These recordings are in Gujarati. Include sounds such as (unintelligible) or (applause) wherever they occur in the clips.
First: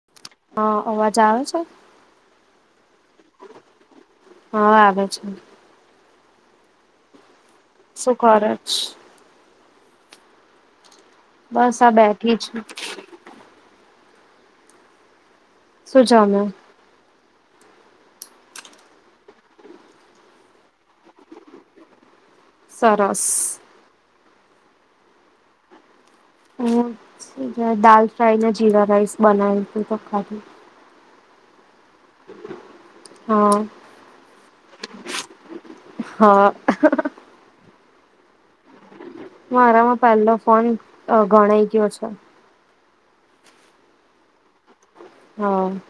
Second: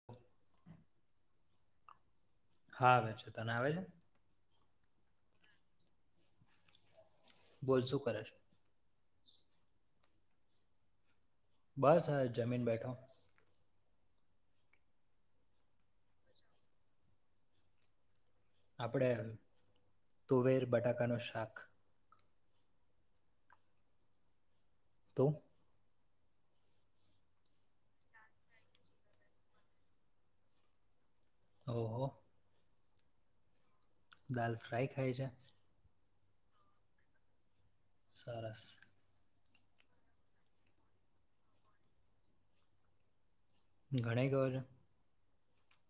(inaudible) હા અવાજ આવે છે. હા વ છેો તને આવે છે. હા આવે છે. શું કર છે. બસ આ બેઠી છું. શું જમ્યા. આપણે તુવેર બટાકાનું શાક. સરસ. તું. હ દાલ ફ્રાય ને જીરા રાઈસ બનાવે છે તો ખાધું. ઓહ. હા. દાલ ફ્રાય ખાય છે. હા. સરસ. મારામાં પહેલો ફોન ગણાઈ ગયો છે ઘણી ઘર હમ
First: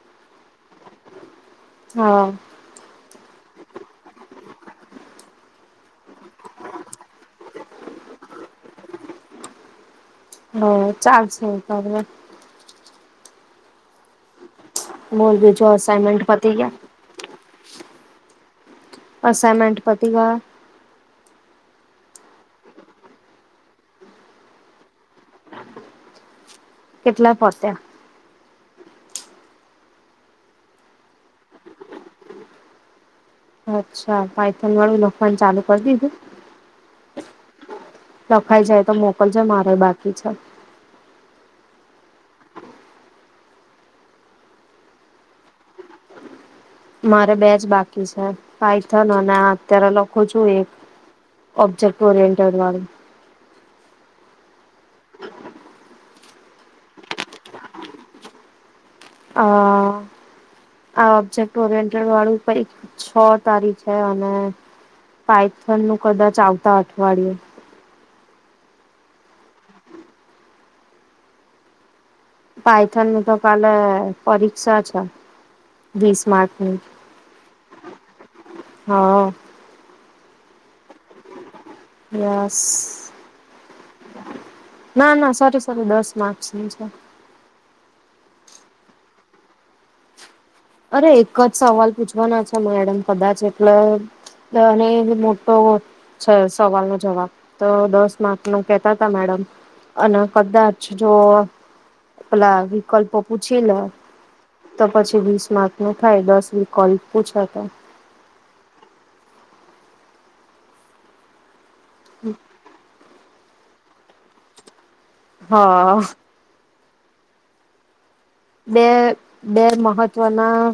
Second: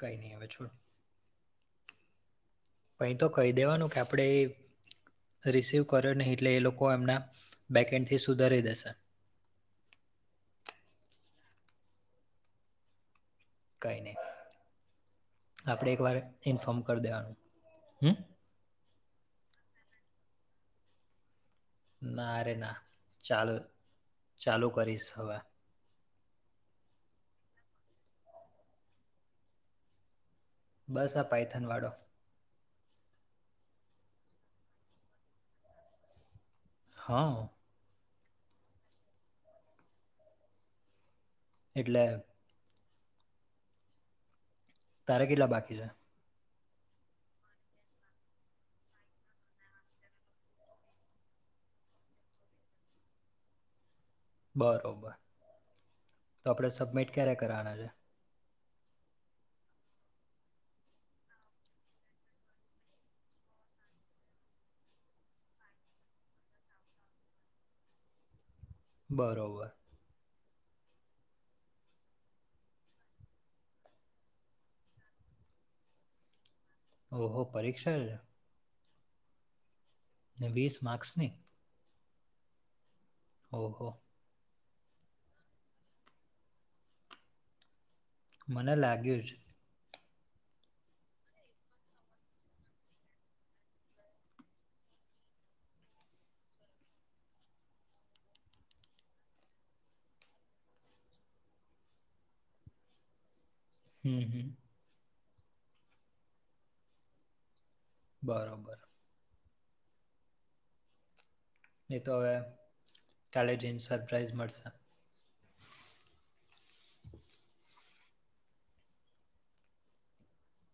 કઈ નહી હવે છોટ. હા. પણહીં તો કહી દેવાનું કે આપણે એ. રિસીવ કર્યો નહીં એટલે એ લોકો એમના બેકેન્ડથી સુધારી દેશે. હ ચાલ છે ત. કઈ નહી બોલ બીજું આપણેે એક વાર અસાઇનમેન્ટ પતી ગયા ઇન્ફોર્મ કરી દેવાનું હમ. અસાનમન્ટ પતિ ગ. નારે ના ચાલું ચાલુ કરીશ હવે. કેટલા પહોચ્યા. બસા પાયથનવાળો અચ્છા પાાયથન વાળું લોખવાડ ચાલુ કરી દીધું. હા. લખાઈ જાય તો મોકલજો મારે બાકી છે. એટલે તારે કિલ્લા બાકી છે? મારે બે જ બાકી છે, પાય થ અને અત્યારે લખું છું એક. Object ઓરએન્ટ madam. બરાબર, તો આપણે સબમિટ ક્યારે કરવાના છે? અ આ ઓબ્જેક્ટ ઓરયન્ટડ વાળું છ તારી છે અને. પાાયથન નું કદાચ આવતા અઠવાડિયે. બરાબર. પાાયથન તો કલે પરીક્ષા છે, વીસ માર્કની. ઓહ પરીક્ષા છે. હા. ને વીસ માર્ક્સને? હાસ. ઓહો. ના ના સારું સારું દસ માર્ની છે. મને લાગ્યું છે. અરે એક જ સવાલ પૂછવાના છે મેડમ કદાચ એટલે દને મોટો હો સવાલ નો જવાબ તો દસ માર્ક નો કેતા ત મેડમ. અને કદાચ જો, પેલા વિકલ્પો પૂછી લે. હમ હમ. તો પછી વીસ માર્ક ન થાય દસ વી કોલ પૂછા તો. બરાબર. એ તો હવે, કાલે જઈને સરપ્રાાઈઝ મળશે. હા. બે બે મહત્વના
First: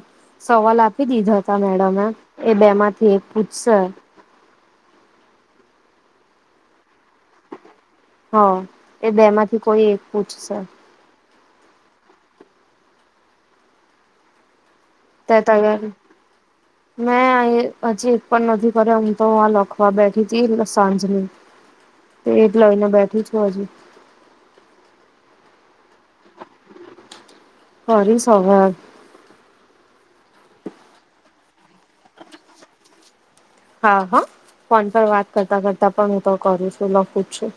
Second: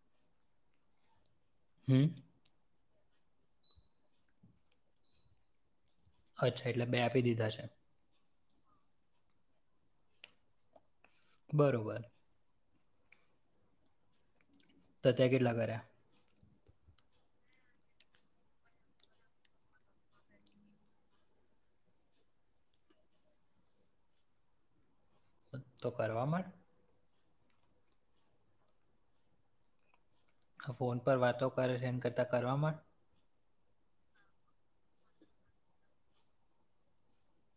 સવાલ આપી દીધા હતા મેડમે. હમ એ બે માંથી એક પૂછસ. અચ્છા એટલે બે આપી દીધા છે. હ, એ બે માંથી કોઈ એક પૂછશે. બરોબર. તો ત્યાં ત કેટલા તય (unintelligible) કર્યા મેં હજી એક પણ નથી કર્યો હમ તો લખવા બેઠી ત સાંજની. એ જ લઈને બેઠી છું હજે. તો કરવા મળ. કરીસ સવા. હ ફોન પર વાતો કરે એેડ કરતા કરવામાં હા હા ફોન પર વાત કરતા કરતા પણ હું તો કરું છું લખું છું.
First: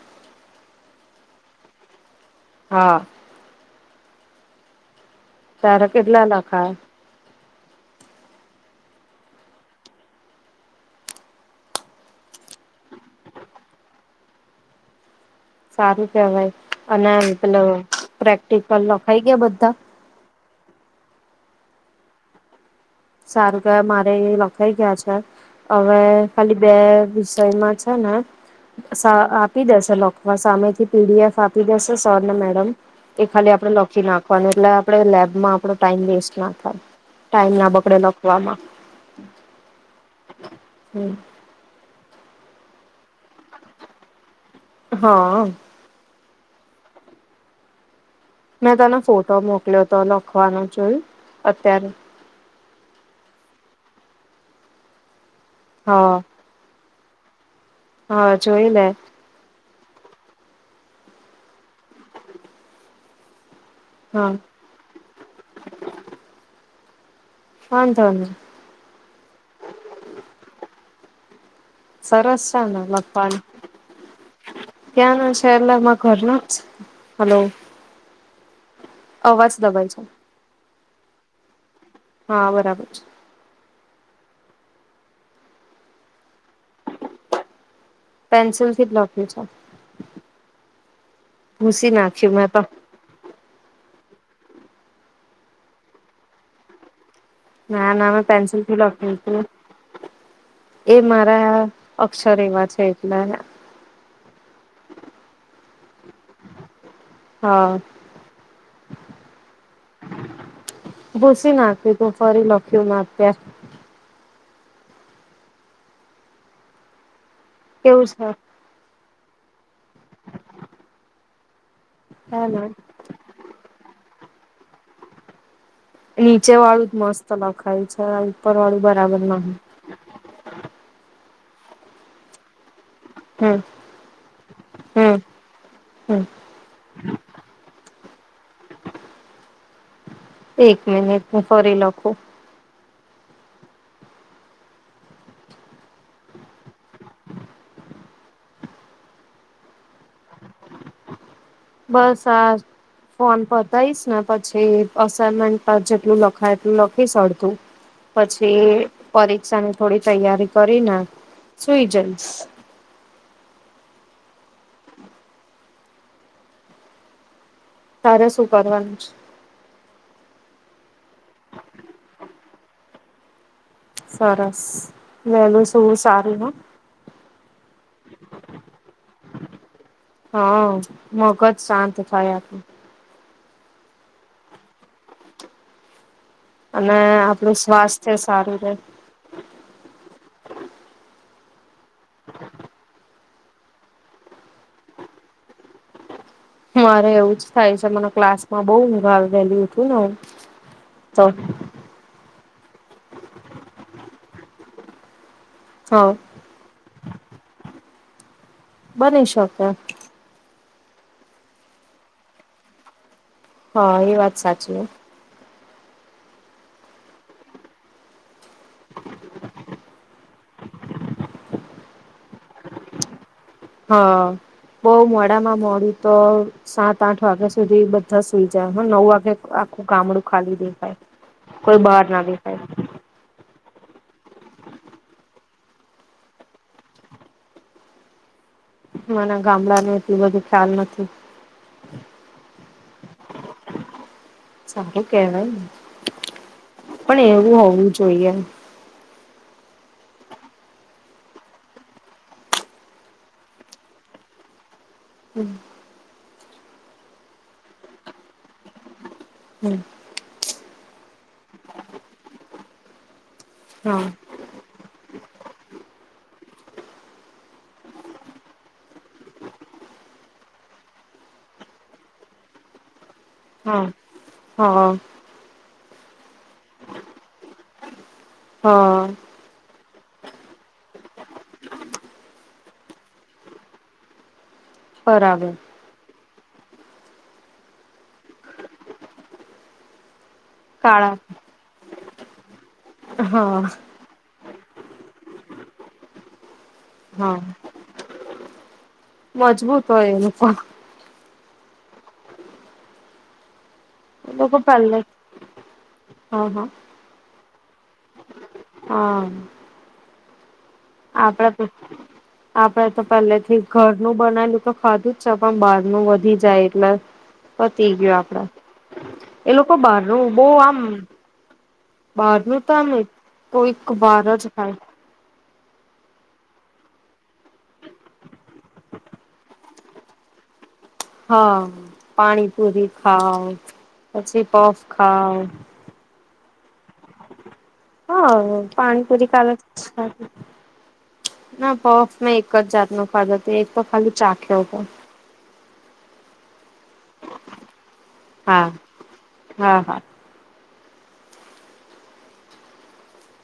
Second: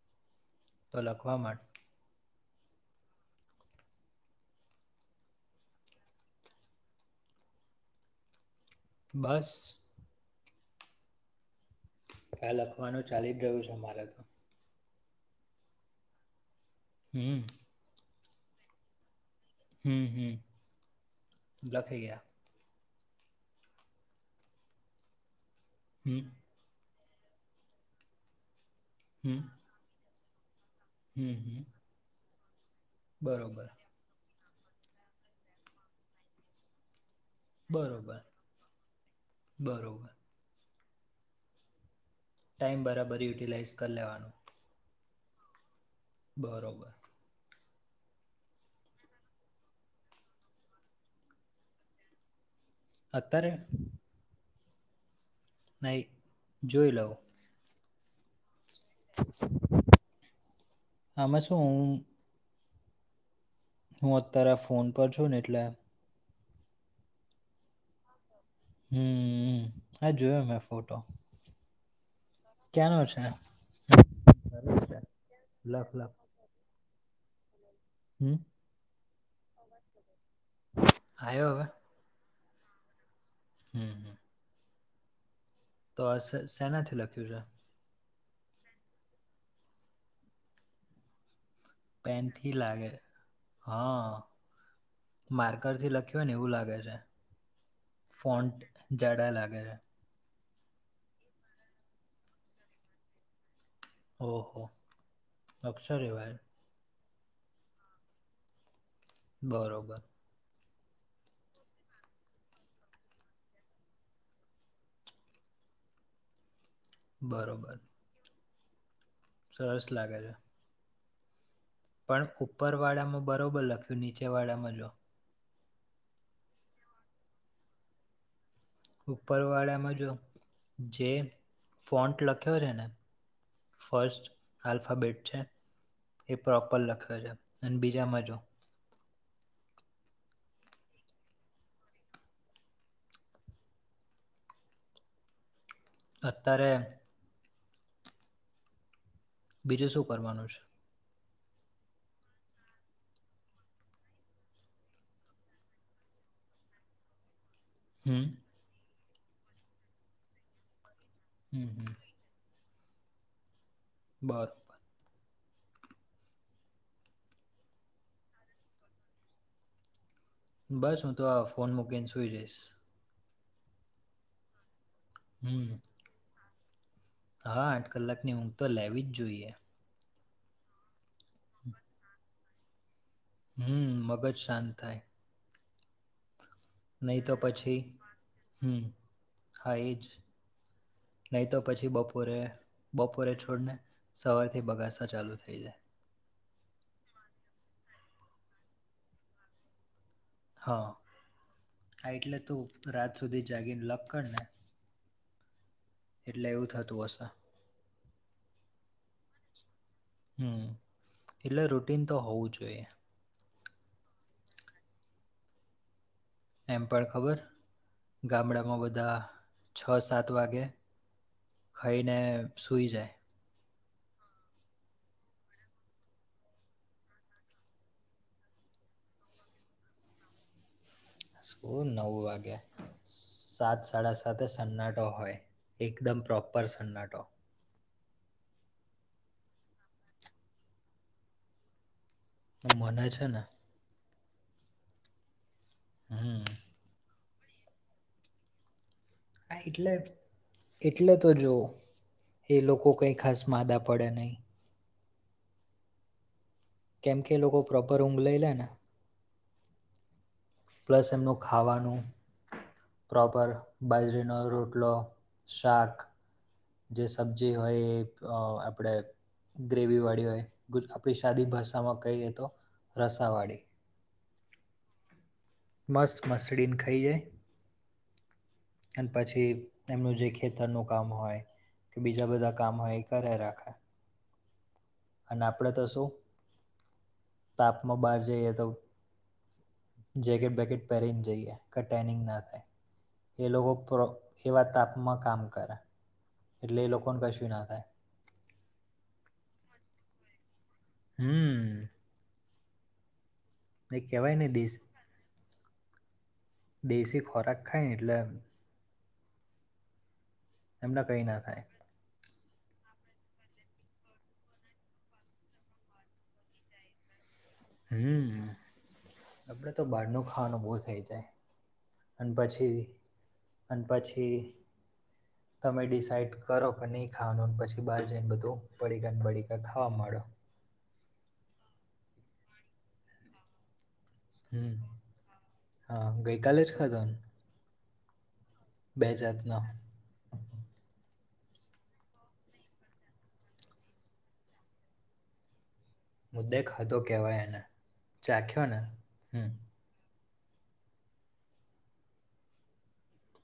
તો લખવા માંડ. હા. તારા કેટલા લાખા? બસ. ખ્યા લખવાનું ચાલી જ રહ્યું છે મારે તો. સારું કેવાય અને હમ મતલબ પ્રેક્ટિકલ લખાઈ ગયા બધા? હમ હમ, લખી ગયા. સારું કે મારે લખાઈ ગયા છે, હવે હમ ખાલી બે વિષયમાં છે ને, હમ આપી દેશેકમાં સામે થી. હમ પીડીએફ હમ આપી દેશે સો મેડમ, એ ખાલી બરોબર આપણે નાખવાનું એટલે આપે લેબમાં આપો ટાઈમ વેસ્ટ ના થાય, ટ આપણે બરોબર લખલામાં, બરોબર હમ. ટાઈમ બરાબર યુટિલાઇઝ કરી લેવાનો. હા. બરોબર. મેં તનો ફોટો મોકલ્યો હતો લખવાનો જોયુ અત્યારે. અતારે. નહી હા જોઈ લવ. હા જોઈ લે. આમાં શું હું. હું હા અત્યારે ફોન પર છું ને એટલે. વાંધોની. હમ હા જોયો મેં ફોટો. સરસ છે ને ક્યાંનો છે લખવાનું. સરસ છે લખ ત્યાં નું છે એટલે માર લખ ઘર નું જ હલો. હમ. અવાજ દબાઈ છે. આયો હવે. હા બરાબર છે. હમ. હમ તો આ શેનાથી લખ્યું છે. પેન્સિલ થી જ લખ્યું છે ભૂસી નાખ્યું મેં પણ. હ માર્કર થી લખ્યું હોય ને એવું લાગે છે. ના ના મેં ફોન્ટ પેન્સિલથી લખ્યું જાડા હતું. લાગે છે એ મારા અક્ષર એવા છે એટલા. ઓહો અક્ષર એવા એમ. હા. બરોબર. ભૂસી નાખ્યું તું ફરી લખ્યું મેં અત્યાર. બરોબર. શુ છે. સરસ લાગે છે. પણ હે ને ઉપર વાળામાં બરોબર લખ્યું નીચે વાળામાં જો. નીચે વાળું જ મસ્ત લખાયુ છે ઉપર વાળું બ. ઉપરવાળામાં જો જે ફોન્ટ લખ્યો છે ને. હમ. ફર્સ્ટ હમ આલ્ફાબેટ છે. હમ. એ પ્રોપર લખ્યો છે અને બીજા મા જો. એક મિનિટ હું ફરી લખું. અતારે. બીજું શું કરવાનું છે. બસ આજ. ફોન પતાઈશ ને પછી એસાઈમેન્ટ પર જેટલું લખાય એટલું લખીશ અડધું. હમ, પછી પરીક્ષાની થોડી તૈયારી કરીને હમ, સુઈ હમ. જઈશ. બરોબર. તારે શું કરવાનું છે. બસ હું તો આ ફોન મૂકીને સુઈ જઈશ. સરસ વહેલું હમ. સૂવું સારું હો. હા આઠ કલાકની ઊંઘ તો લેવી જ જોઈએ. હા મગજ શાંત થાય આપણૂં. હમ્મ મગજ શાંત થાય. અને નહી તો આપણું પછી સ્વાસ્થ્ય સારું રે હમમ. હા એજ નહીં તો પછી બપોરે, બપોરે છોડને સવારથી બગાસાં ચાલુ થઈ જાય. મારે એવું જ થાય છે મને ક્લાસ માં બઉ ઊંઘ આવે વહેલી ઉઠું ને હું હા તો આ એટલે તું રાત સુધી જાગીને લખ કર ને. હા. એટલે એવું થતું હશે. બની શકે. હમમ એટલે રૂટીન તો હોવું જોઈએ. હા એ વાત સાચી હે. એમ પણ ખબર ગામડામાં બધા છ, સાત વાગે ખઈને સુઈ જાય. હા બો મોડામાં મોડું તો સાત, આઠ વાગ્યા સુધી બધા સુઈ જાય હા નવ વાગે આખું ગામડું ખાલી દેખાય. કોઈ બહાર ના દેખાય. સ સ સાત સાડા સાતે સન્નાટો હોય એકદમ પ્રોપર સન્નાટો. મને ગામડા નો એટલું બધું ખ્યાલ નથી. મને છે ને સારું કેવાય એમ. હમમ. પણ એવું હોવું જોઈએ. હા એટલે એટલે તો જોઓ એ લોકો કંઈ ખાસ માદા પડે નહીં. હમમ. કેમ કે એ લોકો પ્રોપર ઊંઘ લઈ લે ને. હમમ. પ્લસ એમનું ખાવાનું પ્રોપર હા બાજરીનો રોટલો શાક જે સબ્જી હોય એ અ આપણેે ગ્રેવી વાળી હોય ગૂજ આપણી સાદી ભાષામાં કહીએ તો રસાવાડી હા હા. મસ્ત મસડીને ખઈએ હા અને પછી એમનું જે ખેતરનું કામ હોય કે બીજા બધા કામ હોય એ કરયા રાખે. અને બરાબર આપણે તો શું તાપમાં બહાર જઈએ તો જેકેટ બેેકેટ કાળા પહેરીને જઈએ. કે ટેનિગ ના થાય એ હા લોકો એવા તાપમાં કામ કરે. એટલે એ લોકોને હા કશું ના થાય. મજબૂત હોય એ લોકો હમમ. એ કેહેવાય ને લોકો પહેલે દેશી હા હા દેશી ખોરાક ખાય ને એટલે હા. એમને કંઈ ના આપડા થાય તો આપડે તો પહેલેથી ઘરનું બનાયલું તો ખાધું જ છે પણ બહાર નું વધી જાય એટલે પતી ગીયુ હમ આપડે એ આપણે લોકો તો બહારનું બો ખાવાનું બહુ આમ થઈ જાય અને બારનું તો પછી આમ કોઈક અને વાર પછી જ ખાય. તમે ડિસાઈડ કરો કે નય ખાવાનું પછી બહાર જઈને બધું પડીકાને બળીકા ખાવા માંડો. હા પાણીપુરી ખાવ પછી હમ પફ ખાવ. હા ગઈકાલે જ ખાધા ને. હા બે પાણીપુરી તો કાલે જ જાતનો ખાધી. ના બફ મેં એક જ જાતનું ખાધ હતું એક તો ખાલી ચાખ્યો પણ. મુદ્દે ખધો કહેવાય એને ચાખ્યો હા ને હમ. હા હા.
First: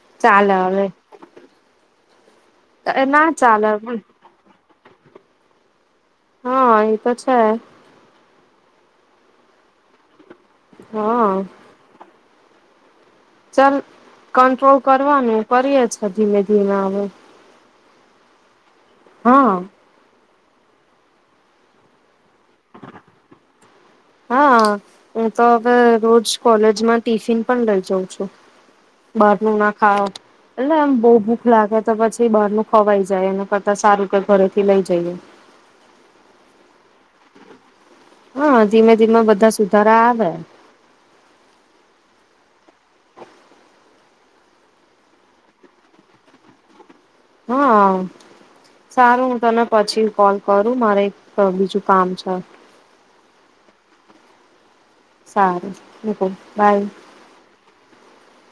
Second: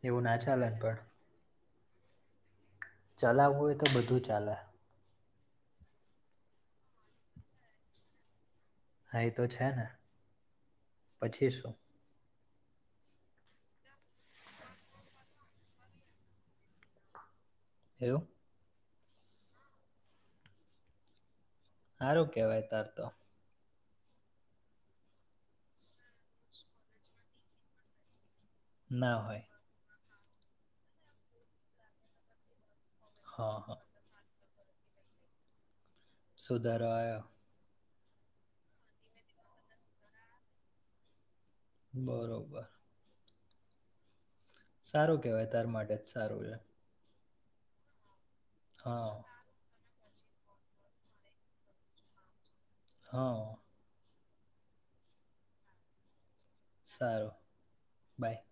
એવું ના ચાલે ચાલન હવે. પણ. ના ચલાવવું ચાલે હોય તો પણ બધું ચાલે. હા એ તો છે. હા એ તો છે ને. હા. પછી શું? ચાલ કંટ્રોલ કરવાનું કરીે છે ધીમે ધીમે આવે. થવું. હા. સારું કેવાય તાર તો. હા હું તો હવે રોજ કોલેજમાં ટિફિન પણ લઈ જાઉં છું. ના બહાર હોય. ન ના ખાઓ એટલે એમ બહુ ભૂખ લાગે તો પછી બહાર ન ખવાય. જાયને હં હં. પતા સારું કે ઘરેથી લઈ જઈએ. સુધારાયા. હા ધીમે ધીમે બધા સુધારા આવે. બરોબર. સારું કેવાય તાર માટે જ સારું છે. હા હં સારું હું તને. પછી કોલ કરું મારે એક બીજું કામ છે. હા. સારું. હ બાય. સારું બાય.